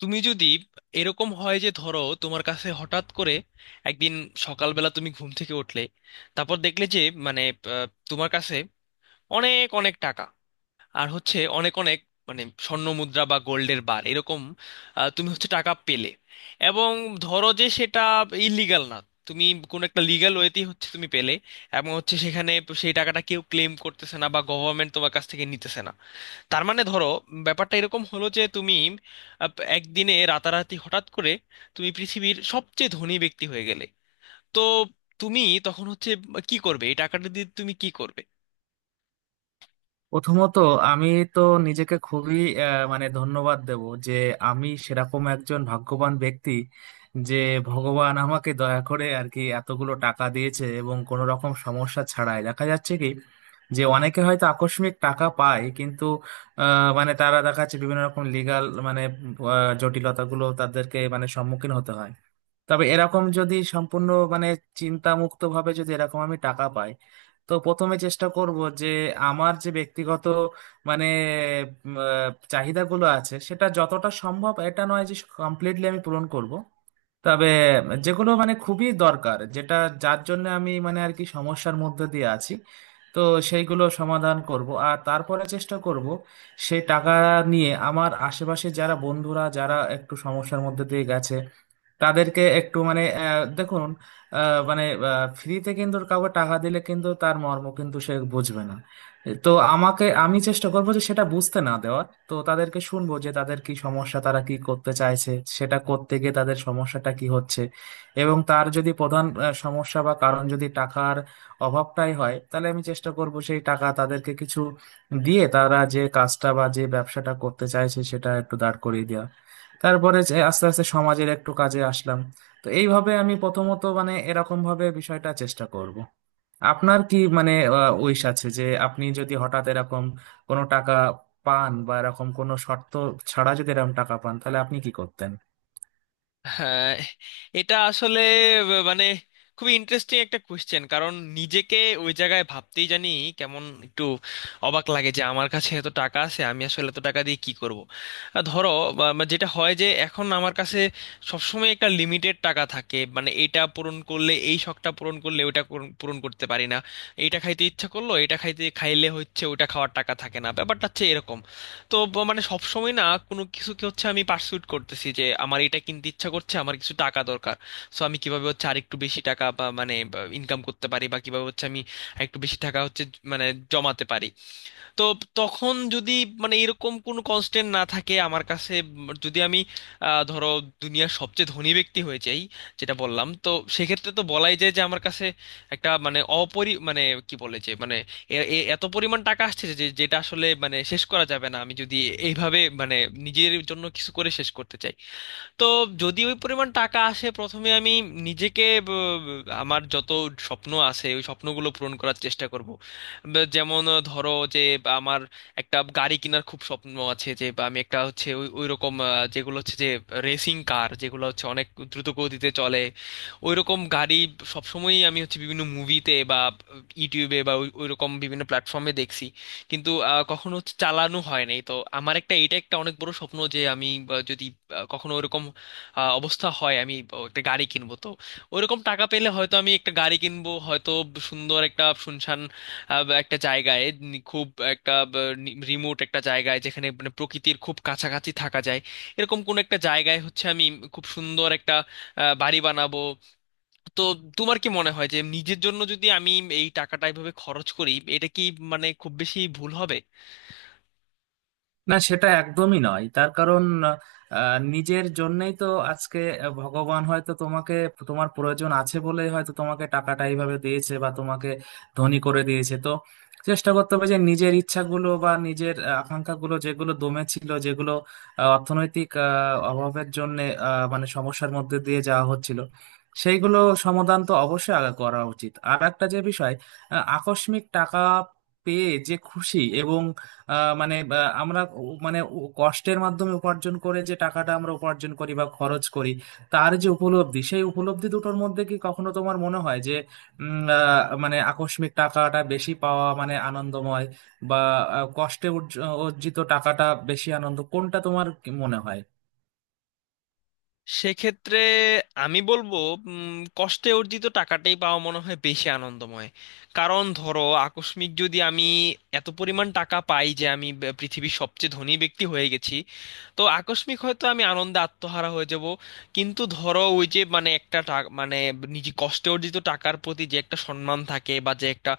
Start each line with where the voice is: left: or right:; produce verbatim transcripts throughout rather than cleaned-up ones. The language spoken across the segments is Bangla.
left: তুমি যদি এরকম হয় যে ধরো তোমার কাছে হঠাৎ করে একদিন সকালবেলা তুমি ঘুম থেকে উঠলে, তারপর দেখলে যে মানে আহ, তোমার কাছে অনেক অনেক টাকা আর হচ্ছে অনেক অনেক মানে স্বর্ণ মুদ্রা বা গোল্ডের বার এরকম, আহ, তুমি হচ্ছে টাকা পেলে, এবং ধরো যে সেটা ইলিগাল না, তুমি কোন একটা লিগ্যাল ওয়েতেই হচ্ছে তুমি পেলে, এবং হচ্ছে সেখানে সেই টাকাটা কেউ ক্লেম করতেছে না বা গভর্নমেন্ট তোমার কাছ থেকে নিতেছে না। তার মানে ধরো ব্যাপারটা এরকম হলো যে তুমি আহ, একদিনে রাতারাতি হঠাৎ করে তুমি পৃথিবীর সবচেয়ে ধনী ব্যক্তি হয়ে গেলে। তো তুমি তখন হচ্ছে কি করবে, এই টাকাটা দিয়ে তুমি কি করবে?
right: প্রথমত আমি তো নিজেকে খুবই আহ, মানে ধন্যবাদ দেব যে আমি সেরকম একজন ভাগ্যবান ব্যক্তি যে ভগবান আমাকে দয়া করে আর কি এতগুলো টাকা দিয়েছে, এবং কোনো রকম সমস্যা ছাড়াই দেখা যাচ্ছে কি যে অনেকে হয়তো আকস্মিক টাকা পায়, কিন্তু আহ, মানে তারা দেখা যাচ্ছে বিভিন্ন রকম লিগাল মানে আহ, জটিলতাগুলো তাদেরকে মানে সম্মুখীন হতে হয়। তবে এরকম যদি সম্পূর্ণ মানে চিন্তামুক্ত ভাবে যদি এরকম আমি টাকা পাই, তো প্রথমে চেষ্টা করব যে আমার যে ব্যক্তিগত মানে উম, আহ, চাহিদাগুলো আছে, সেটা যতটা সম্ভব, এটা নয় যে কমপ্লিটলি আমি পূরণ করব, তবে যেগুলো মানে খুবই দরকার, যেটা যার জন্য আমি মানে আর কি সমস্যার মধ্যে দিয়ে আছি, তো সেইগুলো সমাধান করব। আর তারপরে চেষ্টা করব সেই টাকা নিয়ে আমার আশেপাশে যারা বন্ধুরা যারা একটু সমস্যার মধ্যে দিয়ে গেছে, তাদেরকে একটু মানে আহ, দেখুন, আহ, মানে ফ্রিতে কিন্তু কাউকে টাকা দিলে কিন্তু তার মর্ম কিন্তু সে বুঝবে না। তো আমাকে আমি চেষ্টা করবো যে সেটা বুঝতে না দেওয়ার, তো তাদেরকে শুনবো যে তাদের কি সমস্যা, তারা কি করতে চাইছে, সেটা করতে গিয়ে তাদের সমস্যাটা কি হচ্ছে। এবং তার যদি প্রধান আহ, সমস্যা বা কারণ যদি টাকার অভাবটাই হয়, তাহলে আমি চেষ্টা করব সেই টাকা তাদেরকে কিছু দিয়ে তারা যে কাজটা বা যে ব্যবসাটা করতে চাইছে সেটা একটু দাঁড় করিয়ে দেওয়া, তারপরে যে আস্তে আস্তে সমাজের একটু কাজে আসলাম। তো এইভাবে আমি প্রথমত মানে এরকম ভাবে বিষয়টা চেষ্টা করব। আপনার কি মানে উইশ আছে যে আপনি যদি হঠাৎ এরকম কোনো টাকা পান, বা এরকম কোনো শর্ত ছাড়া যদি এরকম টাকা পান, তাহলে আপনি কি করতেন?
left: হ্যাঁ, এটা আসলে ব- মানে খুবই ইন্টারেস্টিং একটা কোয়েশ্চেন, কারণ নিজেকে ওই জায়গায় ভাবতেই জানি কেমন একটু অবাক লাগে যে আমার কাছে এত টাকা আছে, আমি আসলে এত টাকা দিয়ে কি করব। আহ, ধরো বা- বা যেটা হয় যে এখন আমার কাছে সবসময় একটা লিমিটেড টাকা থাকে, মানে এটা পূরণ করলে এই শখটা পূরণ করলে ওটা পূরণ পূরণ করতে পারি না। এটা খাইতে ইচ্ছা করলো, এটা খাইতে খাইলে হচ্ছে ওটা খাওয়ার টাকা থাকে না, ব্যাপারটা হচ্ছে এরকম। তো ব- মানে সবসময় না কোনো কিছুকে হচ্ছে আমি পার্সুট করতেছি যে আমার এটা কিনতে ইচ্ছা করছে, আমার কিছু টাকা দরকার। সো আমি কিভাবে হচ্ছে আরেকটু বেশি টাকা বা মানে ইনকাম করতে পারি, বা কিভাবে হচ্ছে আমি একটু বেশি টাকা হচ্ছে জ- মানে জমাতে পারি। তো তখন যদি মানে এরকম কোনো কনস্ট্যান্ট না থাকে আমার কাছে, উম, যদি আমি আহ, ধরো দুনিয়ার সবচেয়ে ধনী ব্যক্তি হয়ে যাই, যেটা বললাম তো, সেক্ষেত্রে তো বলাই যায় যে আমার কাছে একটা মানে অপরি মানে কি বলে যে মানে এ- এ- এত পরিমাণ টাকা আসছে যে যেটা আসলে মানে শেষ করা যাবে না আমি যদি এইভাবে মানে নিজের জন্য কিছু করে শেষ করতে চাই। তো যদি ওই পরিমাণ টাকা আসে, প্রথমে আমি নিজেকে ব- ব- আমার যত স্বপ্ন আছে ওই স্বপ্নগুলো পূরণ করার চেষ্টা করব। ব- যেমন আহ, ধরো যে বা আমার একটা গাড়ি কেনার খুব স্বপ্ন আছে, যে বা আমি একটা হচ্ছে ওই ওই রকম আহ, যেগুলো হচ্ছে যে রেসিং কার যেগুলো হচ্ছে অনেক দ্রুত গতিতে চলে, ওই রকম গাড়ি সবসময়ই আমি হচ্ছে বিভিন্ন মুভিতে বা ইউটিউবে বা ওই ওই রকম বিভিন্ন প্ল্যাটফর্মে দেখছি, কিন্তু আহ, কখনো চালানো হয় নাই। তো আমার একটা, এটা একটা অনেক বড় স্বপ্ন যে আমি আহ, যদি আহ, কখনো ওরকম আহ, অবস্থা হয়, আমি আহ, একটা গাড়ি কিনবো। তো ওরকম টাকা পেলে হয়তো আমি একটা গাড়ি কিনবো, হয়তো সুন্দর একটা শুনশান আহ, বা একটা জায়গায় নি- খুব একটা রিমোট একটা জায়গায় যেখানে মানে প্রকৃতির খুব কাছাকাছি থাকা যায়, এরকম কোন একটা জায়গায় হচ্ছে আমি খুব সুন্দর একটা আহ, বাড়ি বানাবো। তো তোমার কি মনে হয় যে নিজের জন্য যদি আমি এই টাকাটা এভাবে খরচ করি, এটা কি মানে খুব বেশি ভুল হবে?
right: না, সেটা একদমই নয়। তার কারণ, আহ, নিজের জন্যই তো আজকে ভগবান হয়তো তোমাকে, তোমার প্রয়োজন আছে বলেই হয়তো তোমাকে টাকাটা এইভাবে দিয়েছে বা তোমাকে ধনী করে দিয়েছে। তো চেষ্টা করতে হবে যে নিজের ইচ্ছাগুলো বা নিজের আহ, আকাঙ্ক্ষাগুলো যেগুলো দমে ছিল, যেগুলো আহ, অর্থনৈতিক আহ, অভাবের জন্য আহ, মানে সমস্যার মধ্যে দিয়ে যাওয়া হচ্ছিল, সেইগুলো সমাধান তো অবশ্যই আগে করা উচিত। আর একটা যে বিষয়, আহ, আকস্মিক টাকা পেয়ে যে খুশি, এবং আহ, মানে বা আমরা উ- মানে উ- কষ্টের মাধ্যমে উপার্জন করে যে টাকাটা আমরা উপার্জন করি বা খরচ করি, তার যে উপলব্ধি, সেই উপলব্ধি দুটোর মধ্যে কি কখনো তোমার মনে হয় যে উম, আহ, মানে আকস্মিক টাকাটা বেশি পাওয়া মানে আনন্দময়, বা আহ, কষ্টে উর্জ- অর্জিত টাকাটা বেশি আনন্দ, কোনটা তোমার কি মনে হয়?
left: সেক্ষেত্রে আমি বলবো উম, কষ্টে অর্জিত টাকাটাই পাওয়া মনে হয় বেশি আনন্দময়। কারণ ধরো আকস্মিক যদি আমি এত পরিমাণ টাকা পাই যে আমি ব- পৃথিবীর সবচেয়ে ধনী ব্যক্তি হয়ে গেছি, তো আকস্মিক হয়তো আমি আনন্দে আত্মহারা হয়ে যাব। কিন্তু ধরো ওই যে মানে একটা টা- মানে নিজে কষ্টে অর্জিত টাকার প্রতি যে একটা সম্মান থাকে বা যে একটা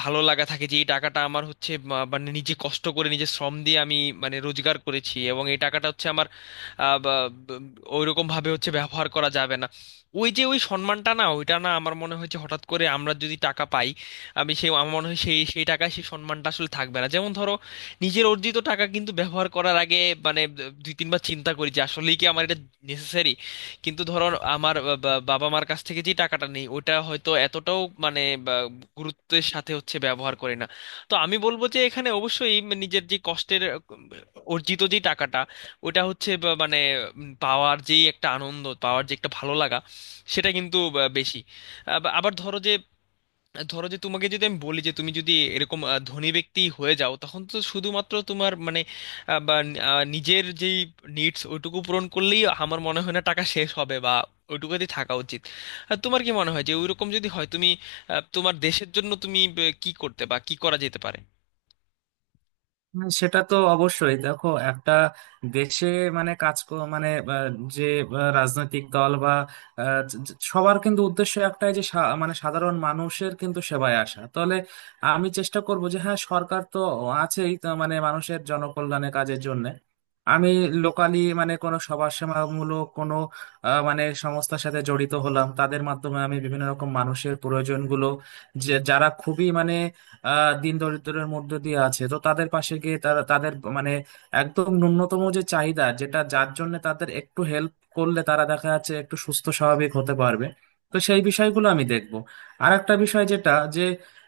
left: ভালো লাগা থাকে যে এই টাকাটা আমার হচ্ছে বা- মানে নিজে কষ্ট করে নিজে শ্রম দিয়ে আমি মানে রোজগার করেছি এবং এই টাকাটা হচ্ছে আমার, আহ, বা ওইরকম ভাবে হচ্ছে ব্যবহার করা যাবে না, ওই যে ওই সম্মানটা, না ওইটা না, আমার মনে হচ্ছে হঠাৎ করে আমরা যদি টাকা পাই আমি সেই, আমার মনে হয় সেই সেই টাকায় সেই সম্মানটা আসলে থাকবে না। যেমন ধরো নিজের অর্জিত টাকা কিন্তু ব্যবহার করার আগে মানে দুই তিনবার চিন্তা করি যে আসলেই কি আমার এটা নেসেসারি। কিন্তু ধরো আমার বা- বা- বাবা মার কাছ থেকে যে টাকাটা নেই ওটা হয়তো এতটাও মানে বা গুরুত্বের সাথে হচ্ছে ব্যবহার করে না। তো আমি বলবো যে এখানে অবশ্যই নিজের যে কষ্টের আহ, অর্জিত যে টাকাটা ওটা হচ্ছে বা- মানে উম, পাওয়ার যেই একটা আনন্দ, পাওয়ার যে একটা ভালো লাগা সেটা কিন্তু আহ, বেশি। আব- আবার ধরো যে, ধরো যে তোমাকে যদি আমি বলি যে তুমি যদি এরকম আহ, ধনী ব্যক্তি হয়ে যাও, তখন তো শুধুমাত্র তোমার মানে আহ, বা নি- আহ, নিজের যেই নিডস ওইটুকু পূরণ করলেই আমার মনে হয় না টাকা শেষ হবে বা ওইটুকুতে থাকা উচিত। আর তোমার কি মনে হয় যে ওইরকম যদি হয় তুমি আহ, তোমার দেশের জন্য তুমি আহ, কি করতে বা কি করা যেতে পারে?
right: হ্যাঁ, সেটা তো অবশ্যই। দেখো একটা দেশে মানে কাজ ক- মানে আহ, যে আহ, রাজনৈতিক দল বা আহ, য- য- সবার কিন্তু উদ্দেশ্য একটাই, যে সা- মানে সাধারণ মানুষের কিন্তু সেবায় আসা। তাহলে আমি চেষ্টা করব যে হ্যাঁ, সরকার তো আছেই তো মানে মানুষের জনকল্যাণে কাজের জন্য, আমি লোকালি মানে কোনো সমাজসেবামূলক কোনো আহ, মানে সংস্থার সাথে জড়িত হলাম, তাদের মাধ্যমে আমি বিভিন্ন রকম মানুষের প্রয়োজনগুলো, যে যারা খুবই মানে আহ দিন দরিদ্রের মধ্যে দিয়ে আছে, তো তাদের পাশে গিয়ে তারা তাদের মানে একদম ন্যূনতম যে চাহিদা, যেটা যার জন্য তাদের একটু হেল্প করলে তারা দেখা যাচ্ছে একটু সুস্থ স্বাভাবিক হতে পারবে, তো সেই বিষয়গুলো আমি দেখব। আর একটা বিষয় যেটা, যে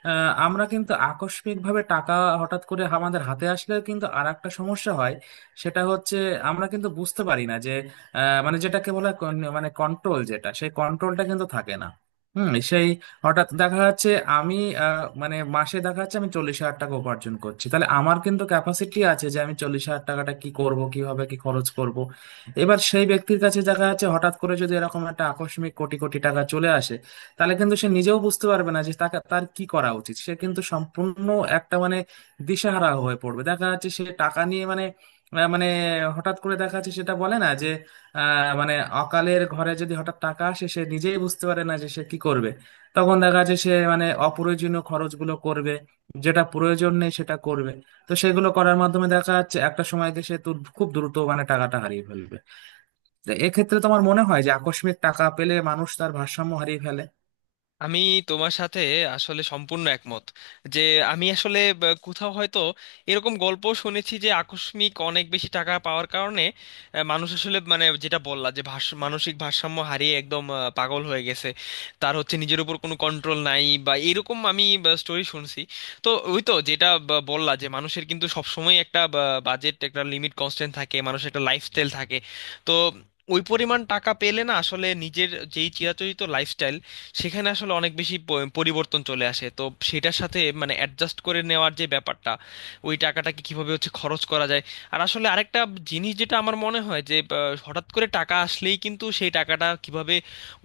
right: আহ, আমরা কিন্তু আকস্মিক ভাবে টাকা হঠাৎ করে আমাদের হাতে আসলে কিন্তু আর একটা সমস্যা হয়, সেটা হচ্ছে আমরা কিন্তু বুঝতে পারি না যে আহ, মানে যেটাকে বলা হয় কন- মানে কন্ট্রোল, যেটা সেই কন্ট্রোলটা কিন্তু থাকে না। হুম, সেই হঠাৎ দেখা যাচ্ছে আমি আহ, মানে মাসে দেখা যাচ্ছে আমি চল্লিশ হাজার টাকা উপার্জন করছি, তাহলে আমার কিন্তু ক্যাপাসিটি আছে যে আমি চল্লিশ হাজার টাকাটা কি করব, কিভাবে কি খরচ করব। এবার সেই ব্যক্তির কাছে দেখা যাচ্ছে হঠাৎ করে যদি এরকম একটা আকস্মিক কোটি কোটি টাকা চলে আসে, তাহলে কিন্তু সে নিজেও বুঝতে পারবে না যে তাকে তার কি করা উচিত। সে কিন্তু সম্পূর্ণ একটা মানে দিশাহারা হয়ে পড়বে। দেখা যাচ্ছে সে টাকা নিয়ে মানে আহ, মানে হঠাৎ করে দেখা যাচ্ছে, সেটা বলে না যে আহ, মানে অকালের ঘরে যদি হঠাৎ টাকা আসে সে নিজেই বুঝতে পারে না যে সে কি করবে। তখন দেখা যাচ্ছে সে মানে অপ্রয়োজনীয় খরচগুলো করবে, যেটা প্রয়োজন নেই সেটা করবে। তো সেগুলো করার মাধ্যমে দেখা যাচ্ছে একটা সময় দেশে তো খুব দ্রুত মানে টাকাটা হারিয়ে ফেলবে। তো এক্ষেত্রে তোমার মনে হয় যে আকস্মিক টাকা পেলে মানুষ তার ভারসাম্য হারিয়ে ফেলে?
left: আমি তোমার সাথে আসলে সম্পূর্ণ একমত যে, আমি আসলে ব- কোথাও হয়তো এরকম গল্প শুনেছি যে আকস্মিক অনেক বেশি টাকা পাওয়ার কারণে আহ, মানুষ আসলে মানে যেটা বললা যে ভাষ মানসিক ভারসাম্য হারিয়ে একদম আহ, পাগল হয়ে গেছে, তার হচ্ছে নিজের উপর কোনো কন্ট্রোল নাই, বা এরকম আমি স্টোরি শুনছি। তো ওই তো যেটা ব- বললা যে মানুষের কিন্তু সবসময় একটা বাজেট, একটা লিমিট, কনস্ট্যান্ট থাকে, মানুষের একটা লাইফস্টাইল থাকে। তো ওই পরিমাণ টাকা পেলে না আসলে নিজের যেই চিরাচরিত লাইফস্টাইল, সেখানে আসলে অনেক বেশি প- পরিবর্তন চলে আসে। তো সেটার সাথে মানে অ্যাডজাস্ট করে নেওয়ার যে ব্যাপারটা, ওই টাকাটাকে কিভাবে হচ্ছে খরচ করা যায়। আর আসলে আরেকটা জিনিস যেটা আমার মনে হয় যে আহ, হঠাৎ করে টাকা আসলেই কিন্তু সেই টাকাটা কিভাবে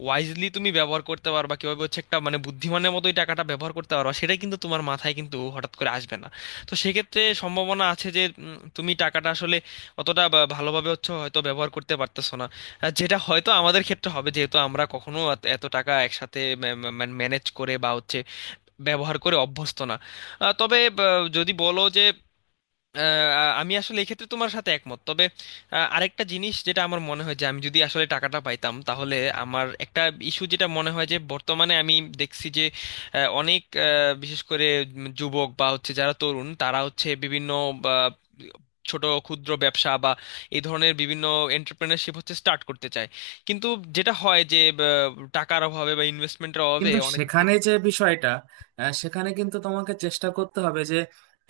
left: ওয়াইজলি তুমি ব্যবহার করতে পারবা, কিভাবে হচ্ছে একটা মানে বুদ্ধিমানের মতোই টাকাটা ব্যবহার করতে পারবা সেটা কিন্তু তোমার মাথায় কিন্তু হঠাৎ করে আসবে না। তো সেক্ষেত্রে সম্ভাবনা আছে যে উম, তুমি টাকাটা আসলে অতটা বা- ভালোভাবে হচ্ছে হয়তো ব্যবহার করতে পারতেছো না। আর যেটা হয়তো আমাদের ক্ষেত্রে হবে, যেহেতু আমরা কখনো এত এত টাকা একসাথে ম্যানেজ করে বা হচ্ছে ব্যবহার করে অভ্যস্ত না। আহ, তবে আহ, যদি বলো যে আহ, আমি আসলে এক্ষেত্রে তোমার সাথে একমত, তবে আহ, আরেকটা জিনিস যেটা আমার মনে হয় যে আমি যদি আসলে টাকাটা পাইতাম তাহলে আমার একটা ইস্যু যেটা মনে হয়, যে বর্তমানে আমি দেখছি যে আহ, অনেক আহ, বিশেষ করে উম যুবক বা হচ্ছে যারা তরুণ, তারা হচ্ছে বিভিন্ন বা, ছোট ক্ষুদ্র ব্যবসা বা এই ধরনের বিভিন্ন এন্টারপ্রেনারশিপ হচ্ছে স্টার্ট করতে চায়, কিন্তু যেটা হয় যে আহ, টাকার অভাবে বা ইনভেস্টমেন্টের অভাবে
right: কিন্তু
left: অনেক
right: সেখানে যে বিষয়টা, আহ, সেখানে কিন্তু তোমাকে চেষ্টা করতে হবে যে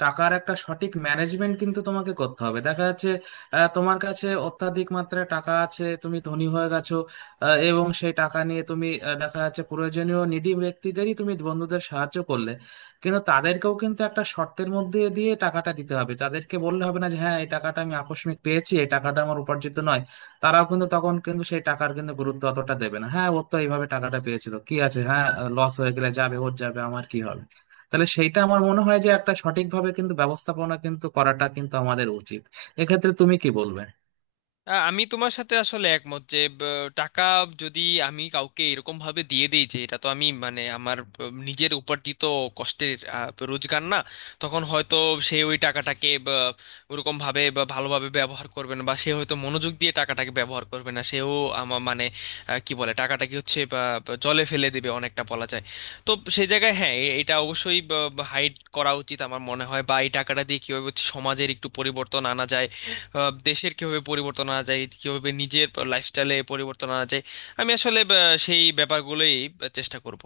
right: টাকার একটা সঠিক ম্যানেজমেন্ট কিন্তু তোমাকে করতে হবে। দেখা যাচ্ছে আহ, তোমার কাছে অত্যাধিক মাত্রায় টাকা আছে, তুমি ধনী হয়ে গেছো, আহ, এবং সেই টাকা নিয়ে তুমি আহ, দেখা যাচ্ছে প্রয়োজনীয় নিডি ব্যক্তিদেরই, তুমি বন্ধুদের সাহায্য করলে, কিন্তু তাদেরকেও কিন্তু একটা শর্তের মধ্যে দিয়ে টাকাটা দিতে হবে। তাদেরকে বললে হবে না যে হ্যাঁ এই টাকাটা আমি আকস্মিক পেয়েছি, এই টাকাটা আমার উপার্জিত নয়। তারাও কিন্তু তখন কিন্তু সেই টাকার কিন্তু গুরুত্ব অতটা দেবে না। হ্যাঁ, ওর তো এইভাবে টাকাটা পেয়েছিল, কি আছে, হ্যাঁ লস হয়ে গেলে যাবে, ওর যাবে, আমার কি হবে। তাহলে সেইটা আমার মনে হয় যে একটা সঠিকভাবে কিন্তু ব্যবস্থাপনা কিন্তু করাটা কিন্তু আমাদের উচিত। এক্ষেত্রে তুমি কি বলবে?
left: আ, আমি তোমার সাথে আসলে একমত যে ব, টাকা যদি আমি কাউকে এরকম ভাবে দিয়ে দিই যে এটা তো আমি মানে আমার ব, নিজের উপার্জিত কষ্টের আ, রোজগার না, তখন হয়তো সে ওই টাকাটাকে ব, ওরকম ভাবে বা ভালোভাবে ব্যবহার করবে না, বা সে হয়তো মনোযোগ দিয়ে টাকাটাকে ব্যবহার করবে না, সেও আমার মানে আ, কি বলে টাকাটাকে হচ্ছে বা, বা জলে ফেলে দেবে অনেকটা বলা যায়। তো সেই জায়গায় হ্যাঁ, এ- এটা অবশ্যই হাইড করা উচিত আমার মনে হয়, বা এই টাকাটা দিয়ে কিভাবে হচ্ছে সমাজের একটু পরিবর্তন আনা যায়, আহ, দেশের কিভাবে পরিবর্তন আনা যায়, কিভাবে নিজের লাইফস্টাইলে পরিবর্তন আনা যায়, আমি আসলে আহ, সেই ব্যাপারগুলোই আহ, চেষ্টা করব।